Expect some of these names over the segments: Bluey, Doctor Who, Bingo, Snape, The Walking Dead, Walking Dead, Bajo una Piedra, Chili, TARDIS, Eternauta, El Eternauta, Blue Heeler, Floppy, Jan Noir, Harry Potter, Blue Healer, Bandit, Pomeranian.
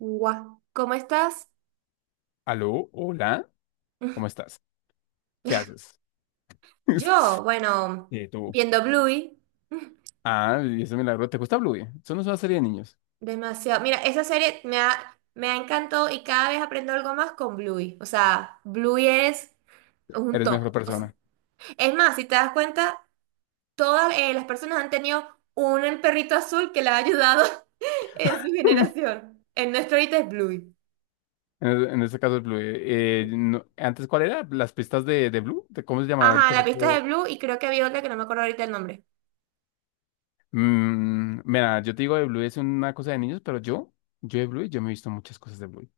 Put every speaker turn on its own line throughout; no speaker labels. Guau, ¿cómo estás?
Aló, hola, ¿cómo estás? ¿Qué haces?
Yo, bueno,
Tú.
viendo Bluey,
Ah, y ese milagro. ¿Te gusta Bluey? Eso no es una serie de niños.
demasiado. Mira, esa serie me ha encantado y cada vez aprendo algo más con Bluey. O sea, Bluey es un
Eres
top.
mejor persona.
Es más, si te das cuenta, todas las personas han tenido un perrito azul que le ha ayudado en su generación. El nuestro ahorita es Bluey.
En este caso es Bluey. Antes, ¿cuál era? ¿Las pistas de Blue? ¿De cómo se llamaba el
Ajá, la
perrito?
pista de Blue y creo que había otra que no me acuerdo ahorita el nombre.
Mira, yo te digo, de Bluey es una cosa de niños, pero yo, de Bluey, yo me he visto muchas cosas de Bluey.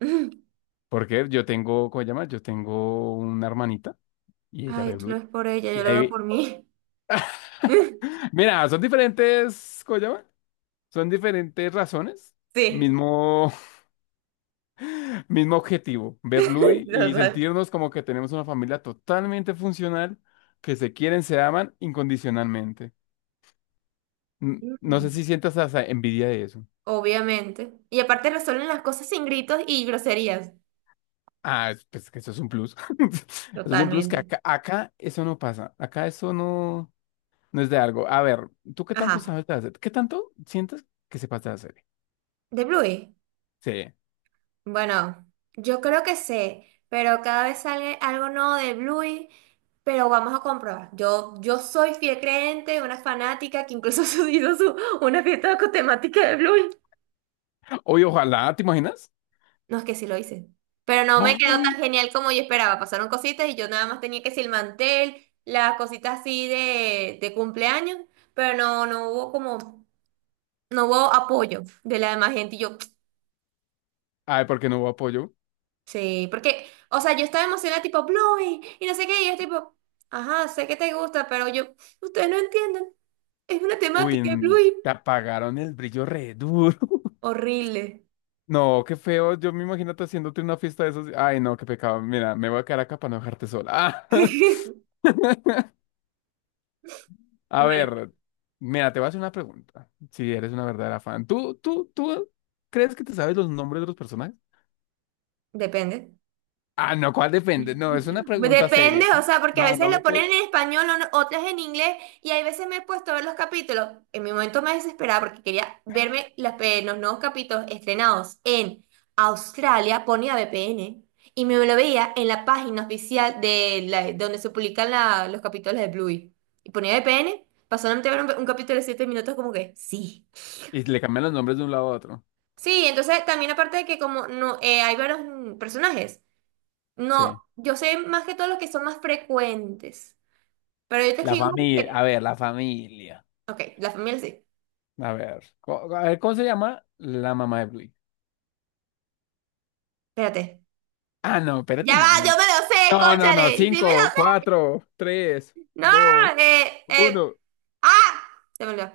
Porque yo tengo, ¿cómo se llama? Yo tengo una hermanita y ella
Ay,
ve
tú lo
Bluey.
ves por ella, yo
Y
lo
ahí,
veo por mí.
mira, son diferentes, ¿cómo se llama? Son diferentes razones,
Sí,
mismo, mismo objetivo: ver Bluey y
total.
sentirnos como que tenemos una familia totalmente funcional, que se quieren, se aman incondicionalmente. No
Mm.
sé si sientas hasta envidia de eso.
Obviamente. Y aparte resuelven las cosas sin gritos y groserías.
Pues que eso es un plus. Eso es un plus que
Totalmente.
acá, acá eso no pasa. Acá eso no, no es de algo. A ver, ¿tú qué tanto
Ajá.
sabes de hacer? ¿Qué tanto sientes que sepas de hacer?
De Bluey.
Sí.
Bueno, yo creo que sé, pero cada vez sale algo nuevo de Bluey, pero vamos a comprobar. Yo soy fiel creyente, una fanática que incluso hizo su, una fiesta con temática de Bluey.
Oye, ojalá, ¿te imaginas?
No, es que sí lo hice. Pero no me quedó tan
Ay.
genial como yo esperaba. Pasaron cositas y yo nada más tenía que decir el mantel, las cositas así de cumpleaños, pero no hubo como... no hubo apoyo de la demás gente. Y yo,
Ay, ¿porque no hubo apoyo?
sí, porque, o sea, yo estaba emocionada, tipo, Bluey, y no sé qué, y es tipo, ajá, sé que te gusta, pero yo, ustedes no entienden, es una
Uy,
temática de Bluey
te apagaron el brillo re duro.
horrible.
No, qué feo. Yo me imagino te haciéndote una fiesta de esos. Ay, no, qué pecado. Mira, me voy a quedar acá para no dejarte sola. Ah, a
Vale,
ver, mira, te voy a hacer una pregunta. ¿Si eres una verdadera fan? ¿Tú crees que te sabes los nombres de los personajes?
depende.
Ah, no, ¿cuál depende? No, es una pregunta
Depende,
seria.
o sea, porque a
No,
veces
no
lo
me
ponen
puedes.
en español, o- otras en inglés, y hay veces me he puesto a ver los capítulos. En mi momento me desesperaba porque quería verme las pe- los nuevos capítulos estrenados en Australia, ponía VPN, y me lo veía en la página oficial de la- donde se publican la- los capítulos de Bluey. Y ponía VPN, pasó solamente a ver un capítulo de 7 minutos como que, sí.
Y le cambian los nombres de un lado a otro.
Sí, entonces también aparte de que como no hay varios personajes, no,
Sí.
yo sé más que todos los que son más frecuentes. Pero yo te
La
escribo
familia. A
porque...
ver, la familia.
Ok, la familia sí.
A ver. A ver, ¿cómo se llama la mamá de Bluey?
Espérate.
Ah, no,
Ya
espérate,
va,
no,
yo
no.
me lo sé,
No, no, no.
cónchale. Sí me lo
Cinco,
sé.
cuatro, tres,
No,
dos,
eh,
uno.
eh. ¡Ah! Se me olvidó.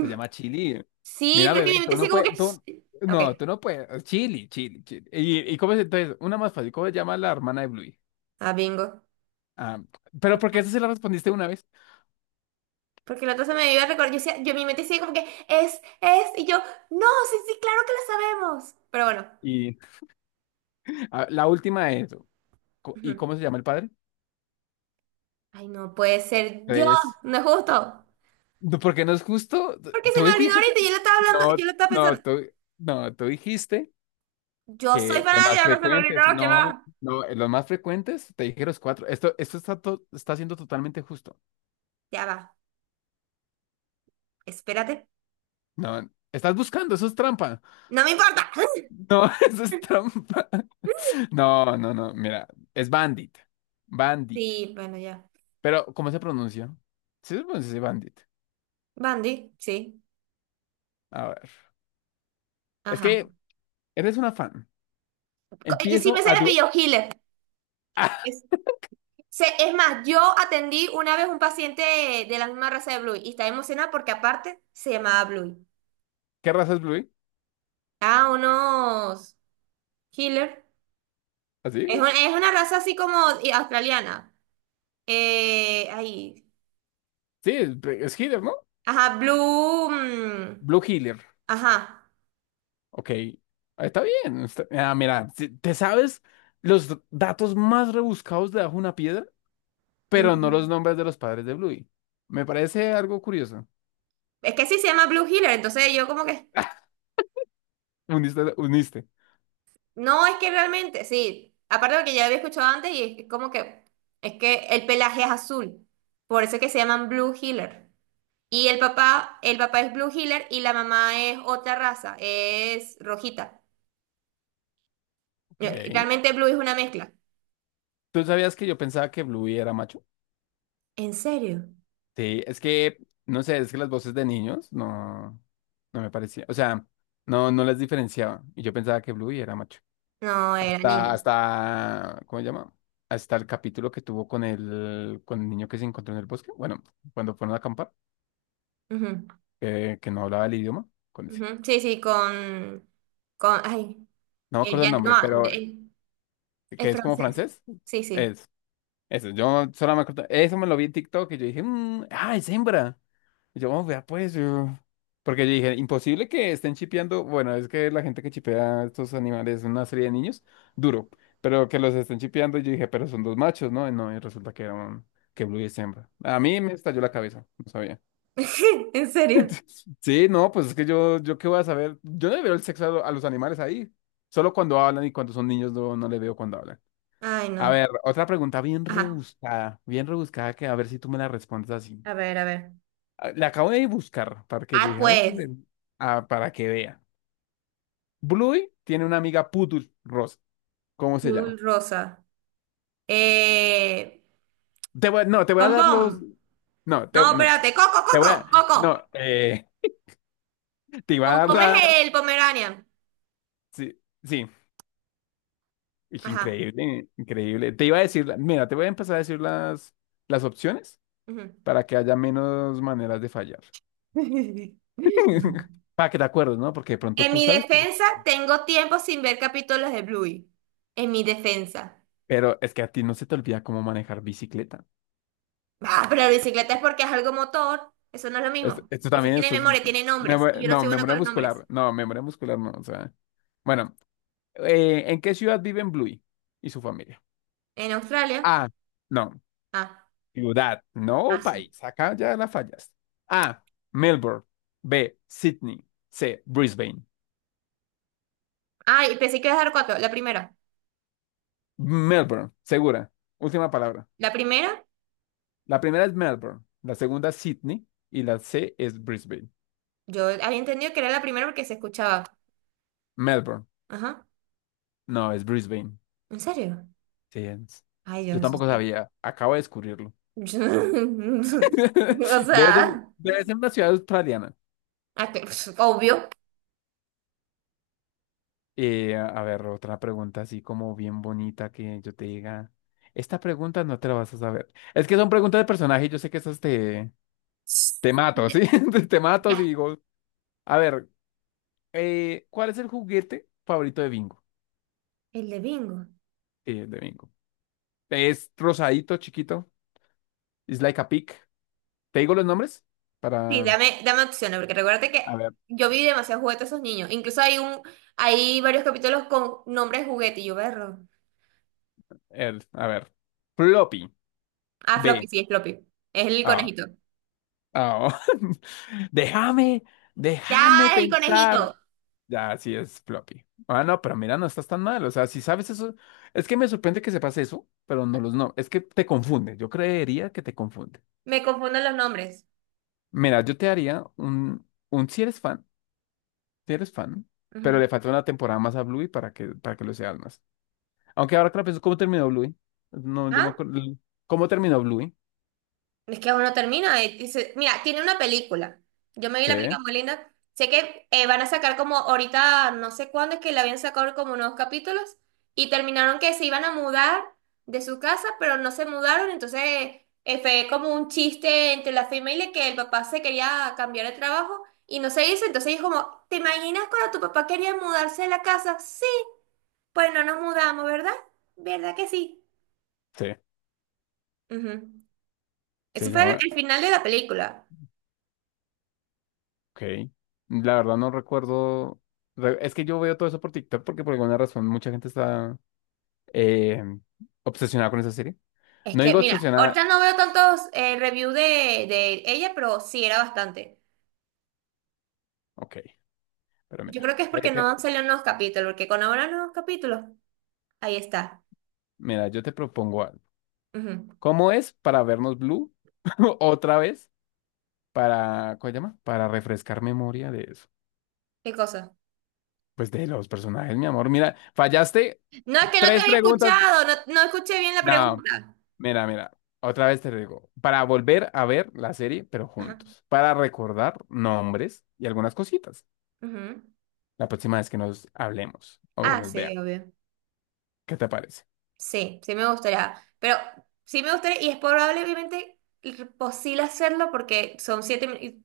Se llama Chili.
Sí,
Mira,
pero es que mi
bebé, tú
mente
no
sigue como
puedes,
que... Ok,
tú no puedes. Chili, Chili, Chili. Y cómo es entonces? Una más fácil, ¿cómo se llama la hermana de Bluey?
ah, bingo.
Ah, pero porque esa se la respondiste una vez.
Porque la otra se me iba a recordar. Yo, decía- yo mi mente sigue como que es. Y yo, no, sí, sí, claro que lo sabemos. Pero bueno.
Y la última es, ¿y
Ujú.
cómo se llama el padre?
Ay, no puede ser. Dios,
Tres.
no es justo.
No, porque no es justo. Tú
Porque se
tú
me olvidó
dijiste,
ahorita y yo lo estaba hablando,
no,
yo lo estaba
no,
pensando.
tú, no, tú dijiste
Yo soy
que los más
fanática, no se me olvidó,
frecuentes,
¿qué
no,
va?
no, los más frecuentes, te dije los cuatro. Esto está, está siendo totalmente justo.
Ya va. Espérate.
No, estás buscando, eso es trampa.
No me importa.
No, eso es trampa. No, no, no, mira, es Bandit. Bandit.
Sí, bueno, ya.
Pero, ¿cómo se pronuncia? Sí se pronuncia así, Bandit.
Bandy, sí.
A ver. Es
Ajá.
que eres una fan.
Co- Es que sí
Empiezo
me sé
a...
el apellido Hiller. Es, sé- es más, yo atendí una vez un paciente de la misma raza de Bluey y estaba emocionada porque aparte se llamaba Bluey.
¿Qué raza es Blue?
Ah, unos Hiller.
¿Así?
Es, un- es una raza así como y- australiana. Ahí.
Sí, es healer, ¿no?
Ajá, Blue.
Blue Healer.
Ajá.
Ok, está bien. Ah, mira, te sabes los datos más rebuscados de Bajo una Piedra, pero no los
Mm.
nombres de los padres de Bluey. Me parece algo curioso.
Es que sí se llama Blue Healer. Entonces yo como que.
Uniste, uniste.
No, es que realmente, sí. Aparte de que ya había escuchado antes, y es que como que es que el pelaje es azul. Por eso es que se llaman Blue Heeler. Y el papá es Blue Heeler y la mamá es otra raza, es rojita.
Ok.
Y realmente Blue es una mezcla.
¿Tú sabías que yo pensaba que Bluey era macho?
¿En serio?
Sí, es que, no sé, es que las voces de niños no, no me parecía. O sea, no, no las diferenciaba. Y yo pensaba que Bluey era macho.
No, era
Hasta,
niña.
hasta, ¿cómo se llama? Hasta el capítulo que tuvo con el niño que se encontró en el bosque. Bueno, cuando fueron a acampar,
Ujú,
que no hablaba el idioma. Con ese.
ujú. Sí, sí, con, ay,
No me
el
acuerdo el
Jan
nombre, pero
Noir, el-
que
es
es como
francés.
francés.
Sí, sí.
Es, eso, yo solo me acuerdo. Eso me lo vi en TikTok y yo dije, "Mm, ah, es hembra". Y yo, "Oh, vea, pues, yo". Porque yo dije, imposible que estén chipeando. Bueno, es que la gente que chipea a estos animales, una serie de niños, duro. Pero que los estén chipeando, y yo dije, pero son dos machos, ¿no? Y no, y resulta que era un, que Blue es hembra. A mí me estalló la cabeza, no sabía.
¿En serio?
Sí, no, pues es que yo qué voy a saber. Yo no le veo el sexo a, a los animales ahí. Solo cuando hablan, y cuando son niños no, no le veo cuando hablan.
Ay,
A
no.
ver, otra pregunta bien
Ajá.
rebuscada, bien rebuscada, que a ver si tú me la respondes así.
A ver, a ver.
Ah, la acabo de buscar, para que yo
Ah,
dije, a ver,
pues.
ven, ah, para que vea. Bluey tiene una amiga Pudul Rosa. ¿Cómo se llama?
Azul rosa. Eh,
Te voy, no, te voy a dar los.
bombón.
No, te,
No,
no,
espérate. Coco,
te voy a.
coco, coco.
No, te iba a dar
Bombón es
la.
el Pomeranian.
Sí, sí. Y que
Ajá.
increíble, increíble. Te iba a decir, mira, te voy a empezar a decir las opciones,
Ujú.
para que haya menos maneras de fallar. Para que te acuerdes, ¿no? Porque de pronto
En
tú
mi
sabes, pero
defensa, tengo tiempo sin ver capítulos de Bluey. En mi defensa.
es que a ti no se te olvida cómo manejar bicicleta.
Ah, pero la bicicleta es porque es algo motor. Eso no es lo
Esto,
mismo.
esto
Eso
también,
tiene
esto es...
memoria, tiene nombres. Y yo no
No,
soy bueno con
memoria
los nombres.
muscular. No, memoria muscular no. O sea, bueno, ¿en qué ciudad viven Bluey y su familia?
En Australia.
A, no,
Ah,
ciudad,
ah,
no país. Acá ya la fallas. A, Melbourne. B, Sydney. C, Brisbane.
ah, y pensé que iba a dar cuatro. La primera.
Melbourne, segura. Última palabra.
La primera,
La primera es Melbourne, la segunda es Sydney y la C es Brisbane.
yo había entendido que era la primera porque se escuchaba.
Melbourne.
Ajá.
No, es Brisbane.
¿En serio?
Sí, es-
Ay, yo
Yo
eso
tampoco
sí.
sabía. Acabo de descubrirlo.
O
Debe ser,
sea,
debe ser una ciudad australiana.
ah, que- pf, obvio.
A ver, otra pregunta así como bien bonita, que yo te diga. Esta pregunta no te la vas a saber. Es que son preguntas de personaje y yo sé que esas te, te mato, ¿sí? Te te mato y
Ya,
digo, a ver, ¿cuál es el juguete favorito de Bingo?
el de bingo.
Sí, el de Bingo. Es rosadito, chiquito. It's like a pig. ¿Te digo los nombres?
Sí,
Para...
dame, dame opciones, porque recuérdate
A
que
ver,
yo vi demasiados juguetes a esos niños. Incluso hay un, hay varios capítulos con nombres de juguete y yo berro.
a ver. Floppy.
Ah, Floppy,
B.
sí, es Floppy. Es el
Ah.
conejito.
Ah. Déjame,
Ya,
déjame
es el
pensar.
conejito.
Ya, sí es Floppy. Ah, no, pero mira, no estás tan mal. O sea, si sabes eso, es que me sorprende que sepas eso, pero no los no. Es que te confunde. Yo creería que te confunde.
Me confunden los nombres.
Mira, yo te haría un si eres fan, si eres fan, pero
Ujú.
le falta una temporada más a Bluey para que lo seas más. Aunque ahora que lo pienso, ¿cómo terminó Bluey? No, yo me
¿Ah?
acuerdo. ¿Cómo terminó Bluey?
Es que aún no termina. Dice- mira, tiene una película. Yo me vi
Sí,
la película muy linda. Sé que van a sacar como ahorita, no sé cuándo es que la habían sacado como unos capítulos y terminaron que se iban a mudar de su casa, pero no se mudaron. Entonces fue como un chiste entre la familia que el papá se quería cambiar de trabajo y no se hizo. Entonces es como, ¿te imaginas cuando tu papá quería mudarse de la casa? Sí, pues no nos mudamos, ¿verdad? ¿Verdad que sí?
sí,
Ujú.
se
Ese fue el
llama.
el final de la película.
Ok. La verdad no recuerdo. Es que yo veo todo eso por TikTok, porque por alguna razón mucha gente está eh, obsesionada con esa serie.
Es
No
que,
digo
mira, ahorita
obsesionada.
no veo tantos reviews de ella, pero sí era bastante.
Ok, pero
Yo
mira.
creo que es porque no salieron nuevos capítulos, porque cuando habrá nuevos capítulos, ahí está.
Mira, yo te propongo algo.
Ujú.
¿Cómo es para vernos Blue otra vez? Para, ¿cómo se llama? Para refrescar memoria de eso.
¿Qué cosa?
Pues de los personajes, mi amor. Mira, fallaste
No, es que no te
tres
había
preguntas.
escuchado, no, no escuché bien la
No.
pregunta.
Mira, mira, otra vez te lo digo, para volver a ver la serie, pero
Ajá.
juntos, para recordar nombres y algunas cositas,
Ujú.
la próxima vez que nos hablemos o
Ah,
nos vea,
sí, obvio.
¿qué te parece?
Sí, sí me gustaría. Pero sí me gustaría, y es probable, obviamente, posible hacerlo porque son 7 minutos.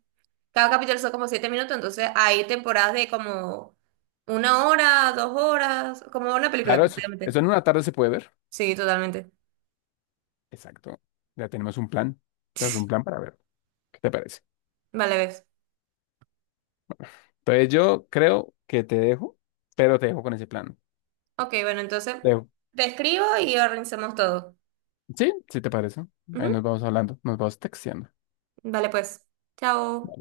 Cada capítulo son como 7 minutos, entonces hay temporadas de como 1 hora, 2 horas, como una película
Claro, eso,
prácticamente.
eso en una tarde se puede ver,
Sí, totalmente.
exacto, ya tenemos un plan para ver, ¿qué te parece?
Vale, ves.
Entonces yo creo que te dejo, pero te dejo con ese plan.
Ok, bueno, entonces
Te dejo.
te escribo y organizamos todo.
¿Sí? ¿Sí te parece? Ahí nos
Ujú.
vamos hablando, nos vamos texteando.
Vale, pues. Chao.